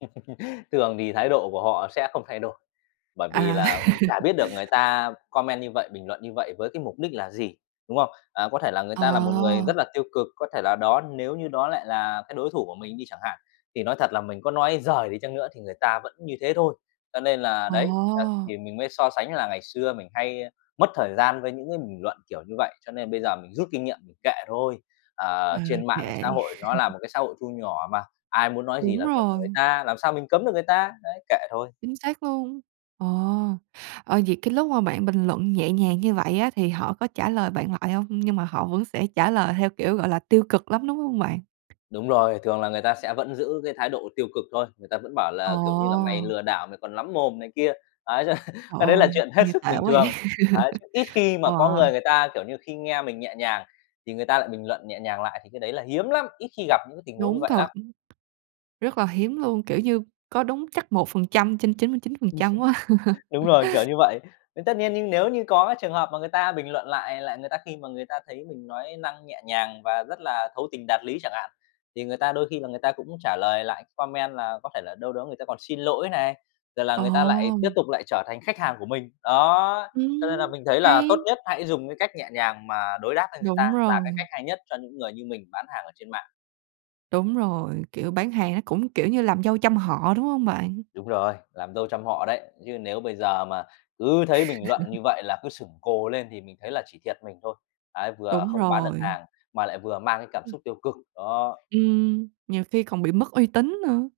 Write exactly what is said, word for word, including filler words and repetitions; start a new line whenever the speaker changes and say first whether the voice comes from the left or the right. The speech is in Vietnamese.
left: Thường thì thái độ của họ sẽ không thay đổi. Bởi vì
right: À.
left: là cũng chả biết được người ta comment như vậy, bình luận như vậy với cái mục đích là gì, đúng không? À, có thể là người ta là một người rất
right: Ờ.
left: là tiêu cực, có thể là đó nếu như đó lại là cái đối thủ của mình đi chẳng hạn, thì nói thật là mình có nói giời đi chăng nữa thì người ta vẫn như thế thôi. Cho nên là đấy, à,
right: Ồ.
left: thì mình mới so sánh là ngày xưa mình hay mất thời gian với những cái bình luận kiểu như vậy, cho nên bây giờ mình rút kinh nghiệm, mình kệ thôi. Ờ,
right: Ờ,
left: trên Mạng
right: kệ.
left: xã hội nó là một cái xã hội thu nhỏ mà, ai muốn nói gì
right: Đúng
left: là việc người
right: rồi.
left: ta, làm sao mình cấm được người ta. Đấy, kệ thôi.
right: Chính xác luôn, ờ. Ờ, vậy cái lúc mà bạn bình luận nhẹ nhàng như vậy á thì họ có trả lời bạn lại hông? Nhưng mà họ vẫn sẽ trả lời theo, kiểu, gọi là, tiêu cực lắm, đúng hông bạn?
left: Đúng rồi, thường là người ta sẽ vẫn giữ cái thái độ tiêu cực thôi. Người ta vẫn bảo
right: Ờ.
left: là, kiểu như là "Mày lừa đảo, mày còn lắm mồm này kia." Đấy,
right: Trời
left: cái đấy là
right: ơi,
left: chuyện hết
right: nghe
left: sức
right: tệ quá
left: bình
right: vậy.
left: thường. Đấy, chứ ít khi mà có
right: Wow.
left: người người ta, kiểu như, khi nghe mình nhẹ nhàng thì người ta lại bình luận nhẹ nhàng lại thì cái đấy là hiếm lắm, ít khi gặp những cái tình huống như
right: Đúng
left: vậy
right: thật.
left: lắm.
right: Rất là hiếm luôn, kiểu như, có đúng chắc một phần trăm trên chín mươi chín phần trăm quá.
left: Đúng rồi, kiểu như vậy. Thì tất nhiên nếu như có trường hợp mà người ta bình luận lại lại người ta khi mà người ta thấy mình nói năng nhẹ nhàng và rất là thấu tình đạt lý chẳng hạn, thì người ta đôi khi là người ta cũng trả lời lại comment là có thể là đâu đó người ta còn xin lỗi này, rồi là
right: Ờ.
left: người ta lại tiếp tục lại trở thành khách hàng của mình. Đó, cho nên là
right: Ừm,
left: mình thấy là
right: hay
left: tốt nhất hãy dùng cái cách nhẹ nhàng mà đối đáp với người ta,
right: Đúng
left: là cái
right: rồi.
left: cách hay nhất cho những người như mình bán hàng ở trên mạng.
right: Đúng rồi, kiểu, bán hàng nó cũng, kiểu như, làm dâu trăm họ, đúng hông bạn?
left: Đúng rồi, làm dâu trăm họ đấy, chứ nếu bây giờ mà cứ thấy bình luận như vậy là cứ sửng cồ lên thì mình thấy là chỉ thiệt mình thôi. Đấy, vừa
right: Đúng
left: không bán được
right: rồi.
left: hàng, mà lại vừa mang cái cảm
right: Ư.
left: xúc tiêu cực, đó.
right: Ừm, nhiều khi còn bị mất uy tín nữa.